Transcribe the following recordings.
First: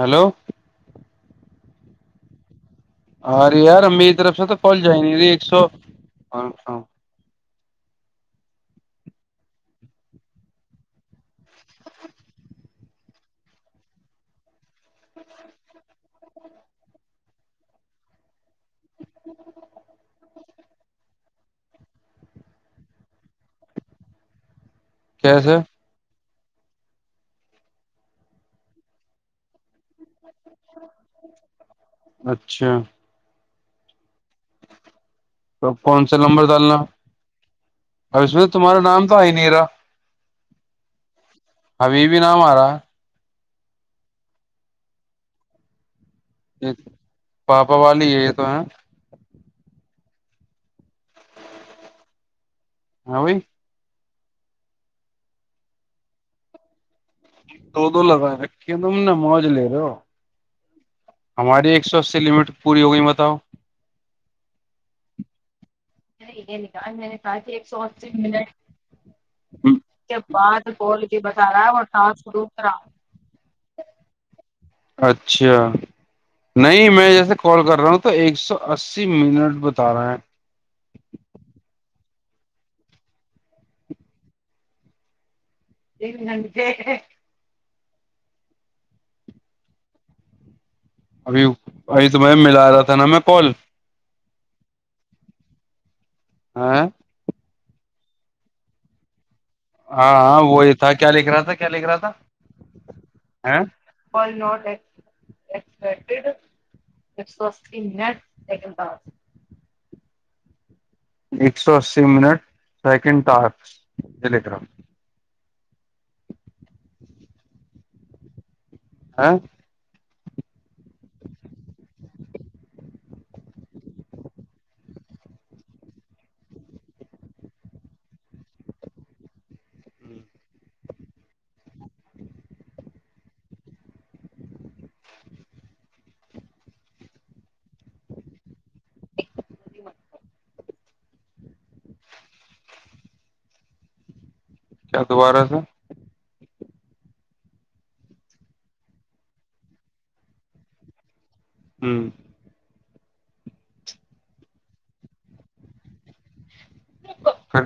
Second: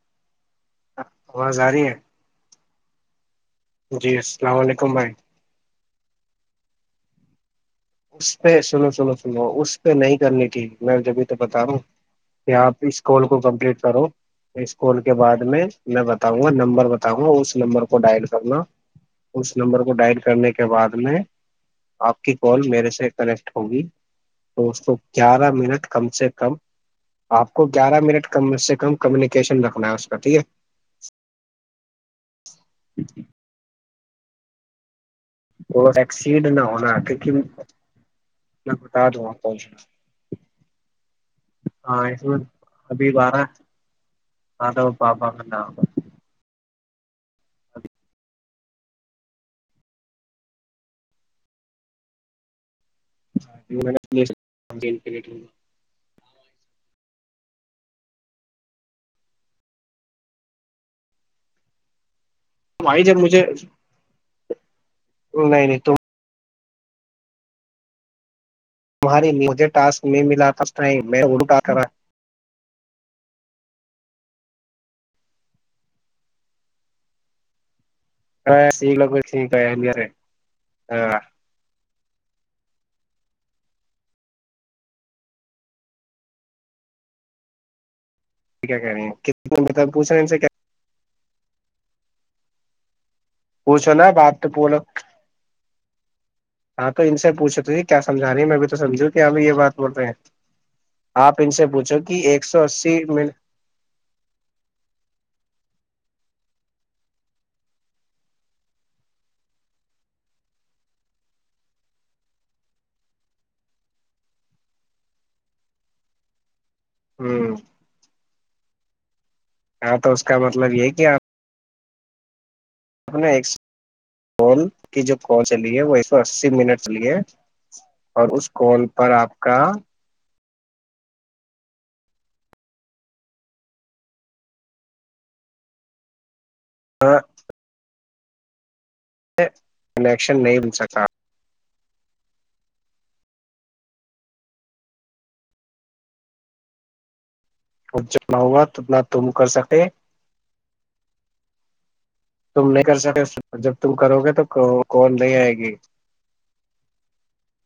hello ہیلوواز جا رہی ہے ارے یار میری جی طرف سے تو السلام کل علیکم جائے بھائی نہیں رہی ایک سو [inaudible] اس پہ سنو سنو سنو اس پہ نہیں کرنی تھی میں جبھی تو بتا رہا کہ آپ اس کال کو کمپلیٹ کرو اس کال کے بعد میں میں بتاؤں گا نمبر بتاؤں گا اس نمبر کو ڈائل کرنا اس نمبر کو ڈائل کرنے کے بعد میں آپ کی کال میرے سے کنیکٹ ہوں گی دو گیارہ کیسے منٹ کم سے ک کم آپ کو گیارہ منٹ کم سے کم کمیونیکیشن رکھنا ہے اس کا ٹھیک ہے اچھا اچھا تو وہ کون سا ٹیکسی نمبر ڈالنا ہونا ہے اب کیک اس میں تمہارا بتا نام تو آ دوں ہی گا نہیں رہا پہنچنا ہاں ابھی بھی اس میں نام آ رہا ابھی بارہ ا وہ پپا میں ن ج پاپا والی ہے یہ تو ہے اوئی جی پٹ دو دو لگا رکھے تم نے موج لے رہے ہو ہماری ایک سو اسی لٹ پوری ہو گئی بھائی جب بتاؤ مجھے نہیں نہیں تو یہ ل گا میں نے ساتی ایک سو اسی منٹ تمہاری مجھے ٹاسک میں ملا فسٹائ میں اروٹ کرا [inaudible] اچھا نہیں میں جیسے کال کر رہا ہوں تو ایک سو ہاں س اسی لوگ منٹ سر بتا رہا ہے ہاں دین ننے کیا کہہ رہ ہیں بتا پوچھا ان سے کیا ابھی ابھی تو میں ملا رہا تھا نا میں کال پوچھو نا ب آات تو بولو ہاں تو ان سے پوچھ کیامھ رہے ہیں میں بھی تو سجھوں ہاں ہاں وہی تھا کیا لکھ آپ رہا ان تھا سے کیا لکھ رہا پوچھو تھا کہ ایک سو اسی منٹ ایک سو اس نٹ ایکس ایک سو اسی منٹ سیکنڈ ت ڈلیے گ ہوں ہاں ہاں تو اس کا مطلب یہ کہ آپ آپ نے ایک کال کی جو کال چلی ہے وہ ایک سو اسی منٹ چلی ہے اور اس کال پر آپ کا ہاں کنیکشن نہیں مل سکا کیا دوبارہ سے خ جتنا ہوا اتنا تم کر سکے ہوں ت نہیں کر سکے جب تم کرو گے تو کون نہیں آئے گی ہ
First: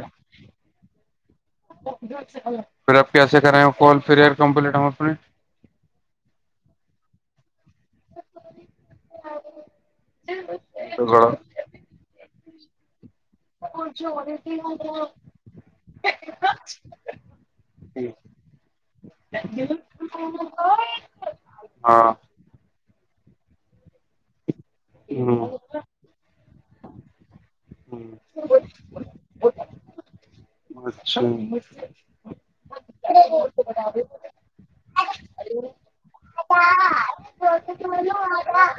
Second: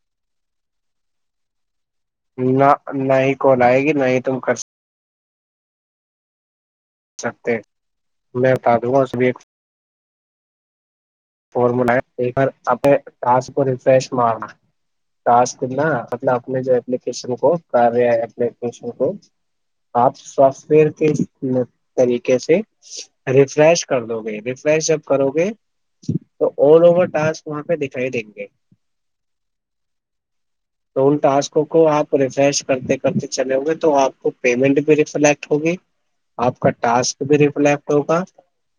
نہ پھر آپ نہ ہی کیسے کرے ہیں آئے گی کال نہ ہی فھر تم کر کمپلیٹ ہم اپنے سکتے میں بتا د گا اور سب ج فارمولا اپ ٹاس کو ریفریش مارنا ٹاسنا مطلب اپنے جو اپلیکیشن کو کر اپلیکیشن کو آپ سافٹ ویئر کے ہاں طریقے سے ریفریش کر دو گے فریش اپ کرو گے جی تو آل اوور ٹاسک وہاں پہ دکھائی دیں گے تو ان اچھا ٹسک کو آپ ریفریش کرتے کرتے چلے ہوں گے تو آپ کو پیمنٹ بھی ریفلیکٹ ہوگی آپ کا ٹاسک بھی ریفلیکٹ ہوگا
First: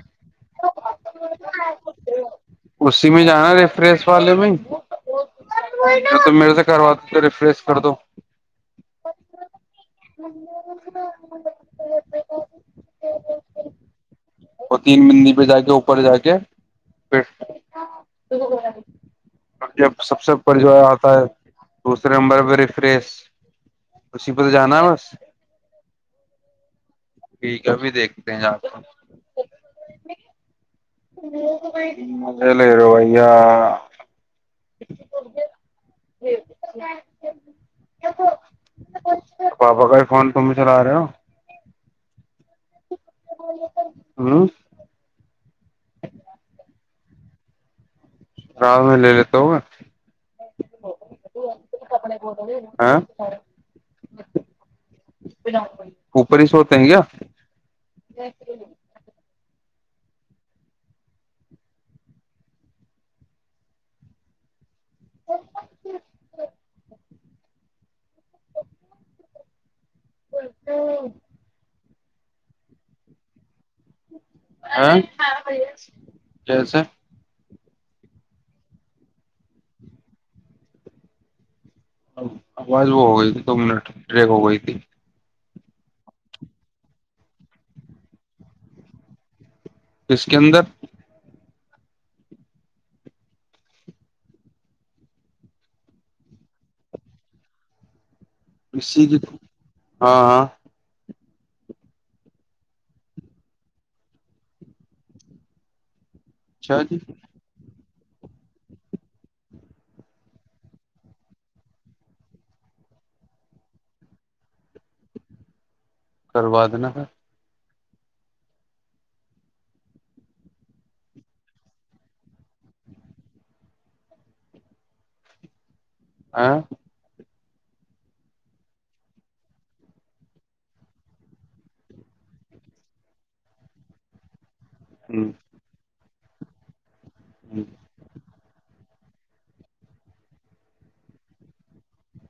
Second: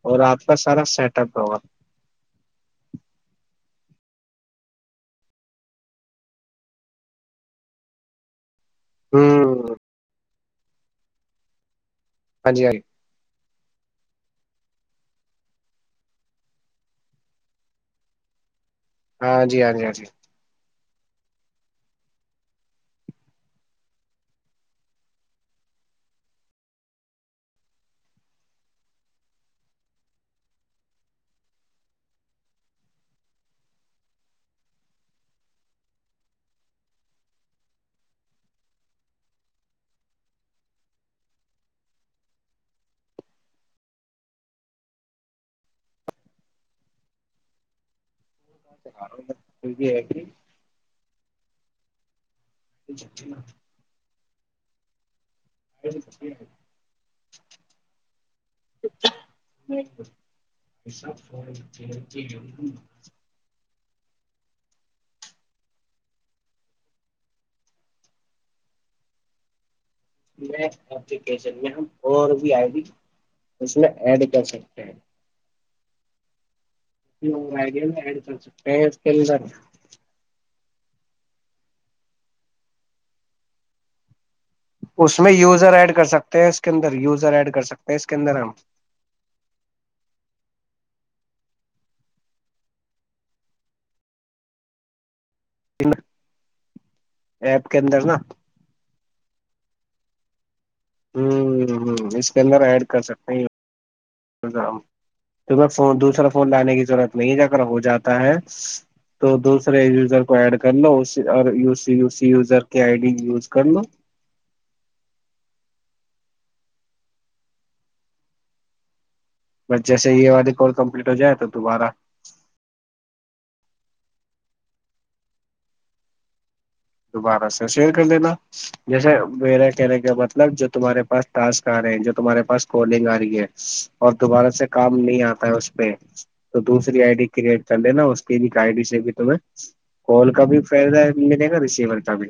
اور آپ کا سارا سیٹ اپ ہوگا اسی میں جانا ر پریس والے میں ہی ت میرے سے کروا دو ریفریش کر دو ہاں ہاں جی ہاں جی وہ تین مندی پہ جا کے اوپر جا کے پھر ہاں جی ہاں جی جب ہاں جی سب سے پر جو ہے دوسرے نمبر پہ ریفریس اسی پ تو جانا ہے بس ٹھیک ہےبھی دیکھتے ہیں آ مز لے رہ بیا پاپا کا ہی فون تم چلا رہے ہو ہاں رات میں لے لیتا ہوگا ہاں جی یہ جنے ہاں اوپر س ہوتے ہیں کیا بب [unintelligible] س [unintelligible] میں اپپلیکیشنیا [unintelligible] اور بھی آئے ت اس میں ایڈ کر سکتے ہیں چسے آ گ ای کر کےلدر [unintelligible] اب آواز وہ ہو گئی تھی دو منٹ ریک ہو گئی تھی اس میں یوز یزر ایڈ کر سکتے ہیں اس کے اندر یوزر ایڈ کر سکتے ہیں اس کے اندر ہم اس کے اندر ایپ کے اندر نا ہاں ہاں ہ ہ اس کے اندر ایڈ کر سکتے ہیں فون دوسرا ون لانے اچھا جی کیضورت نہیں ہے اگر ہو جا ہے تو دوسرے یوزر کو ایڈ کر لو اس اور یو سسی یوزر کی آئی ڈی یوز کر لو کروا دینا ہے بس جیسے یہ والی کور کمپلیٹ ہو جائے تو تمہارا آ [unintelligible] دوبارہ سے شئر کر دینا جیسے میرا کہنے کا مطلب جو تمہارے پاس ٹسک آ رہے ہیں جو تمہارے پاس کولنگ آ رہی ہے اور دوبارہ سے کام نہیں آتا ہے اس پہ تو تو ری آئی ڈی کریٹ کر رہے نا اس کی بھی آئی ڈی سے بھی تمہیں کال کا بھی فائدہ ملے گا ر بھی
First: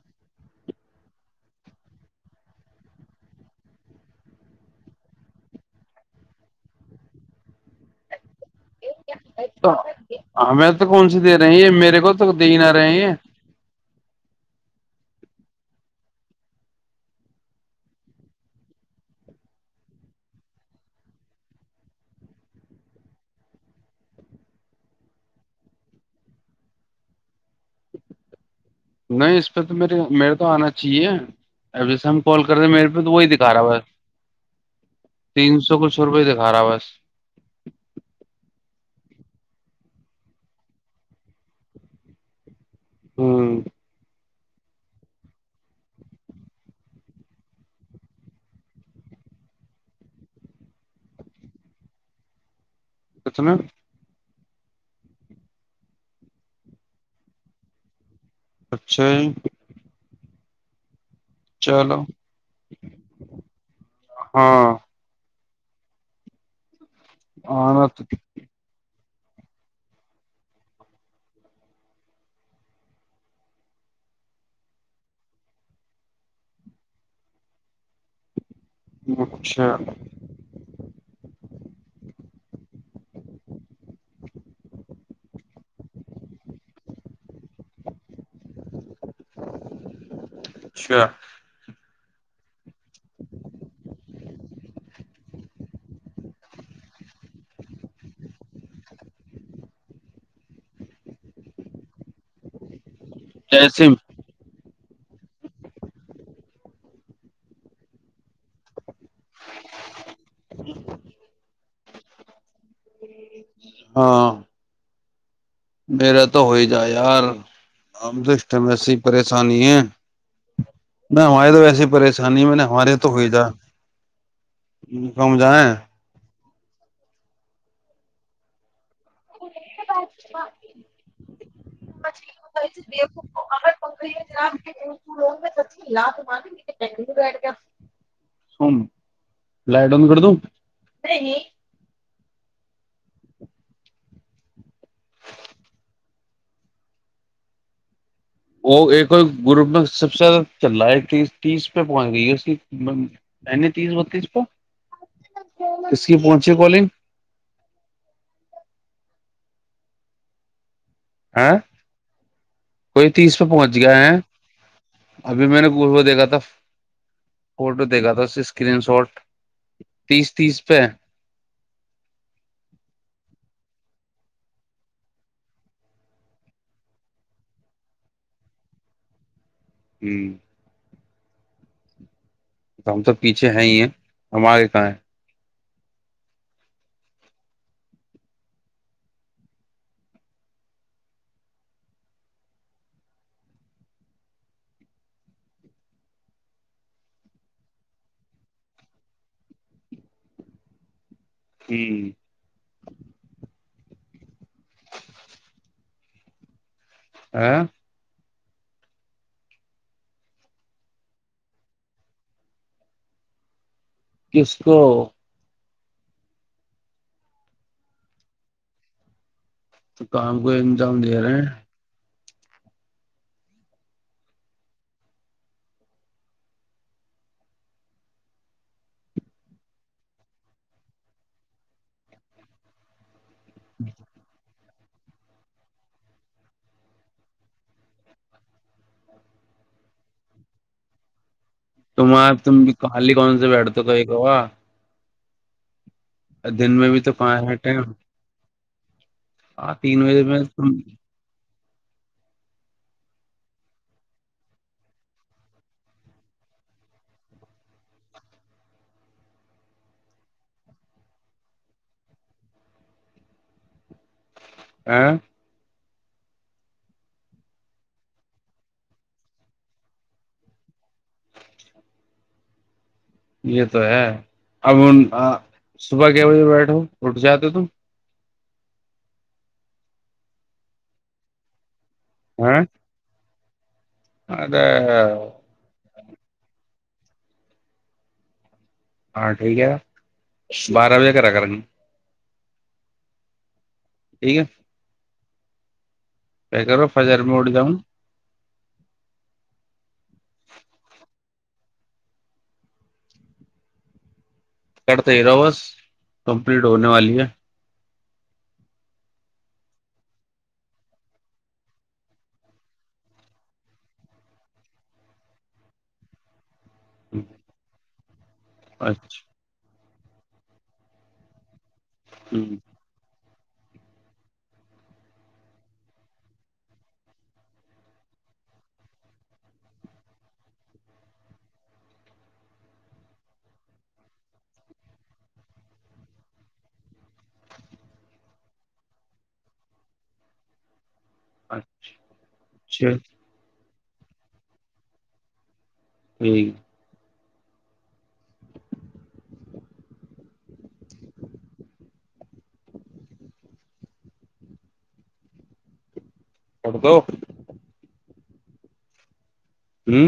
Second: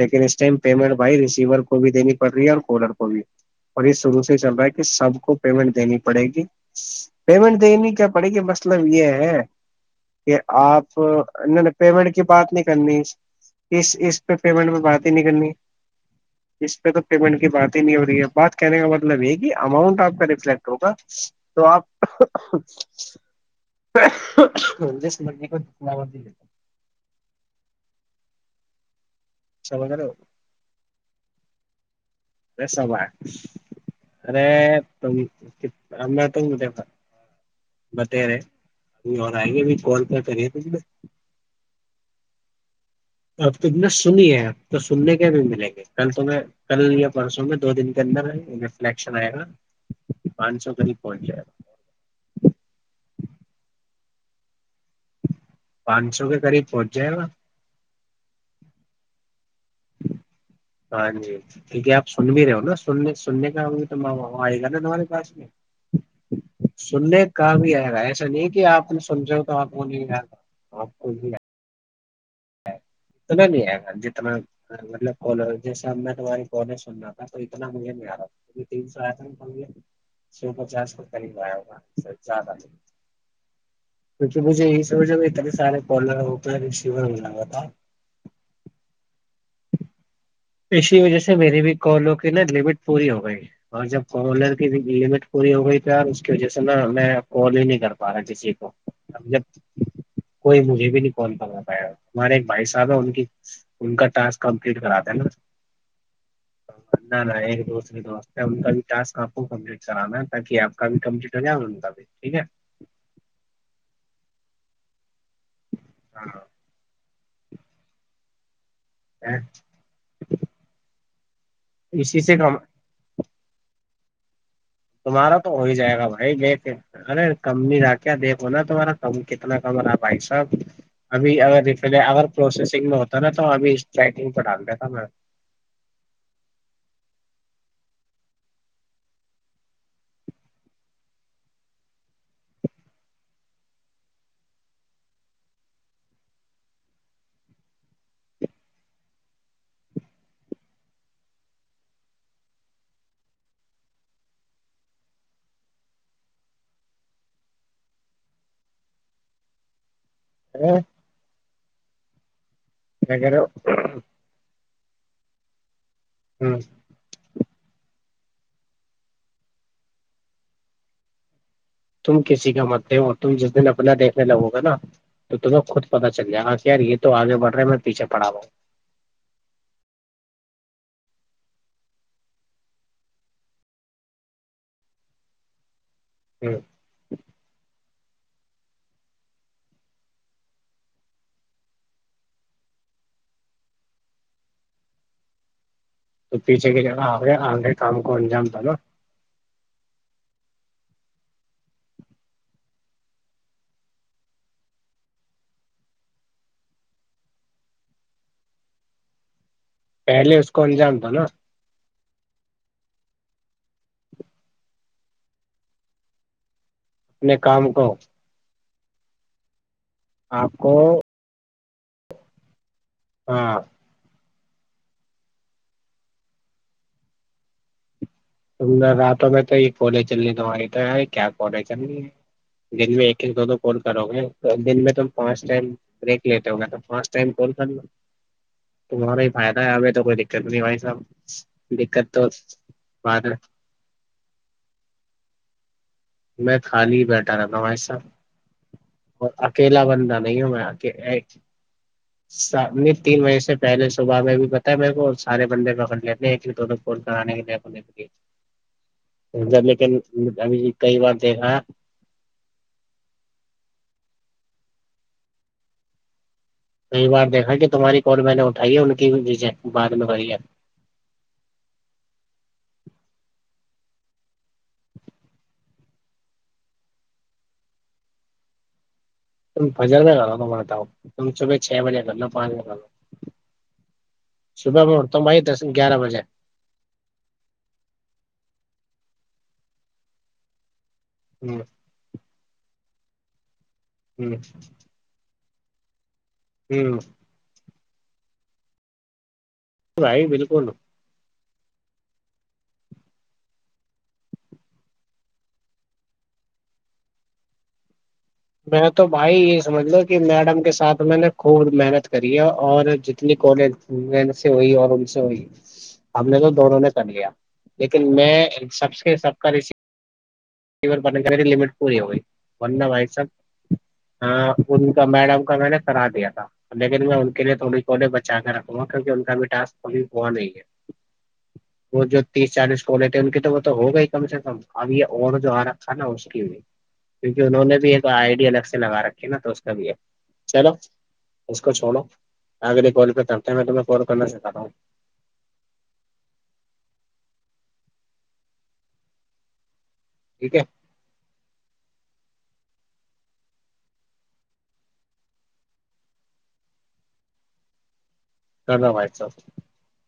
لیکن اس م پیمنٹ بھائی ریسیور کو بھی دینی پڑ رہی ہے اور کالر کو بھی اور یہ شروع سے چل رہا ہے کہ سب کو پیمنٹ دینی پڑے گی پیمنٹ دین کے پڑے گ مطلب یہ ہے کہ ہمیں تو آپ کون سی دے رہے ہیں نہیں ن یہ میرے کو پیمنٹ کی تو دے بات ہی نہیں نہ کرنی رہے ہیں اس پہ پیمنٹ میں بات ہی نہیں کرنی اس پہ تو پیمنٹ کی بات ہی نہیں ہو رہی ہے بات کہنے کا مطلب یہ کہ اماؤنٹ آپ کا رفلیکٹ ہوگا تو آپ م نہیں اس پہ تو مے میرے تو آنا چاہیے اب جیسے ہم کال کر رہے ویسا میرے پہ ہوا تو ہے وہی دکھا رہا بس ارے تین سو کچھ تم روپئے میں ہی دکھا رہا تم بس بتے رہے ابھی اور آئ گے بھی کال کیا کریے ت اپ ہوں تو اتنا سنیےپ تو سننے کے بھی ملیں گے کل تو کل یا پرسوں میں دو دن کے اندر رفلیکشن آئے گا پانچ سو قریب پہنچ جائے گا کت میں پانچ سو کے قریب پہنچ جائے گا اچھا ہاں جی ج ٹھیک ہے چلو آپ سن بھی رہے ہو نا سننے سننے کا آئے ہاں گا نا تمہارے پاس میں سننے کام بھی آنا آئے گا تو ایسا نہیں کہ آپ نے سمجھاو تو آپ وہ نہیں آیا تھا آپ کو تو میں نہیں آئے گا جتنا مطلبال جیسب میں تمہاری کالج سننا تھا تو اتنا مجھے نہیں آ رہا تھا تین سو آتا ناے اچھا سو پچاس س ہوادہ نہیں کیکہ مجھے یہی سمج اتنے سارےرنے لگا تھا اسی اچھا وجہ سے میری بھی کالوک ن لٹ پوری ہو گئی اور جب کالر کی لمٹ پوری ہو گئی یار اس کی وجہ سے نا میں کال ہی نہیں کر پا رہا کسی کو جب کوئی مجھے بھی نہیں کال کرو پایا ہمارے ایک بھائی صاحب ہے جیسے ان کا ٹسک ک کٹ کراتا ہیں نا نہ نہ ایک دوستری توست ہم ٹسک آپ کو کمپلیٹ کرانا ہے تاکہ آپ کا بھی کمپلیٹ ہو جائے گا کاب بھی ٹھیک ہے ہاں میرا تو ہو ہاں ہی جا یار ہم تو وسی پریشانی ہے نہ ہماریے تو ویسی اسی سے پریشانی میں نے ہمارے یہ تو ہوئی جا کم تمہارا تو ہو جائیں ہی جائے گا بھائی میں ارے کم نہیں رہا کیا دیکھو نا تمہارا کم کتنا ب لان [unintelligible] کم رہا بھائی صاحب ابھی اگر ریفل اگر پروسیسنگ میں ہوتا نا تو ابھی اسٹرائکنگ پہ ڈال دیتا میں سم لائٹ ان کر دو وہ ایک گروپ میں سب سے زیادہ چل رہا ہے تیس تیس پہ پہنچ گئی ہے اس تیس بتیس پہ کس کی پہنچی کالنگ [inaudible] آاں [inaudible] کوئی تیس پہ ہ پہنچ گیا ہے ابھی میں نےچ دیکھا تھا فٹو دیکھا تھا اسکرین شاٹ تیس تیس پہ تم لگوگا نا تو تمہیں خود پتہ چل جائے گ یار یہ تو آگے بڑھ رہے میں پیچھے پڑا ہوا ہوں ہوں ہم تو پیچھے ہیں ہی ہیں ہمارے کہاں ہے [inaudible] ہ [inaudible] تو پیچھے کی ج آے آگے کام کو اجام تھا نا ہوں [inaudible] پہلے اس کو انجام تھا نا کس کو اپنے کام کو تو کام کو انظام دے رہے ہیں ہاں ت نے راتوں میں تو یہ کولے چلنی تواری تو کیا پالے چلنی ہے دن میں کہ د تو کون کرو گے دن میں ت فٹم بیک لیتے ہو گاٹ تمہارا فائد ہے اب تو کوئی دقت نہیں بائی صاحب دقت تو تمہار تمال بات ہے کون سے بیٹھتے تو ایکوا دن میں بھی خالی تو بیٹھا پانچ رہتا ہوں ہٹے بھائی ہیں صاحب اور اکیلا بننا نہیں ہوں تم میںک سام تین بجے سے پہلے صبح میں بھی پتا ہے میرے کو سارے بندے پکڑ لیتے ہیں دونوں فون کرانے کے لی لیکن اب کئی بار دیکھا ہے [inaudible] کئی بار دیکھا کہ تمہاری کال میں نے اٹھائی ہے ان کییز بعد میں کری ہے یہ تو ہے اب صبح کے بجے بیٹھو اٹھ جاتے تم بزار نہیں کرا توے تھاؤ ت شبچھا ج بول ہاں پانیا ارے صبح میں اٹتا ہوں بائی درس گیارہ بجے ہاں ٹھیک ہے بارہ بجے کرا کر گ ہ ٹھیک کیا کرو فجر مڑ جاؤں بھائی بالکل کرتے ہی رہاو بس کمپلیٹ ہونے والی ہے میں تو بھائی یہ سمجھ ل کہ میڈم کے ساتھ میں نے خوب محنت کری ہے اور جتنی کالج م سے ہوئی اور ان سے ہوئی ہم نے تو دونوں نے کر لیا لیکن میں سب سے اچھا سب کا ر پالن کر پوری ہو ہ ورندہ بھائی سب ہاں ان کا میڈم کا میں نے کررا دیا تھا لیکن میں ان کے لیے تھوڑی کونےے بچا کے رکھوں گا کیونکہ ان کا بھی ٹک ابھی ہوا نہیں ہے وہ جو تیس چالیس کولے تھے ان کی تو وہ تو ہو گا ہی کم سے کم اب یہ اور جو آا تھا نا اس کی بھی کیونکہ انہوں نے بھی تو آئیڈیا الگ سے لگا رکھے نا تو اس کا بھی ہے چلو اس کو چھوڑو آگ اچھا کال پہ کرتے ہیں تو فور کرنا سکھ رہا ہوں نہیں ٹھیک ہے پڑ دو کدم سا ہوں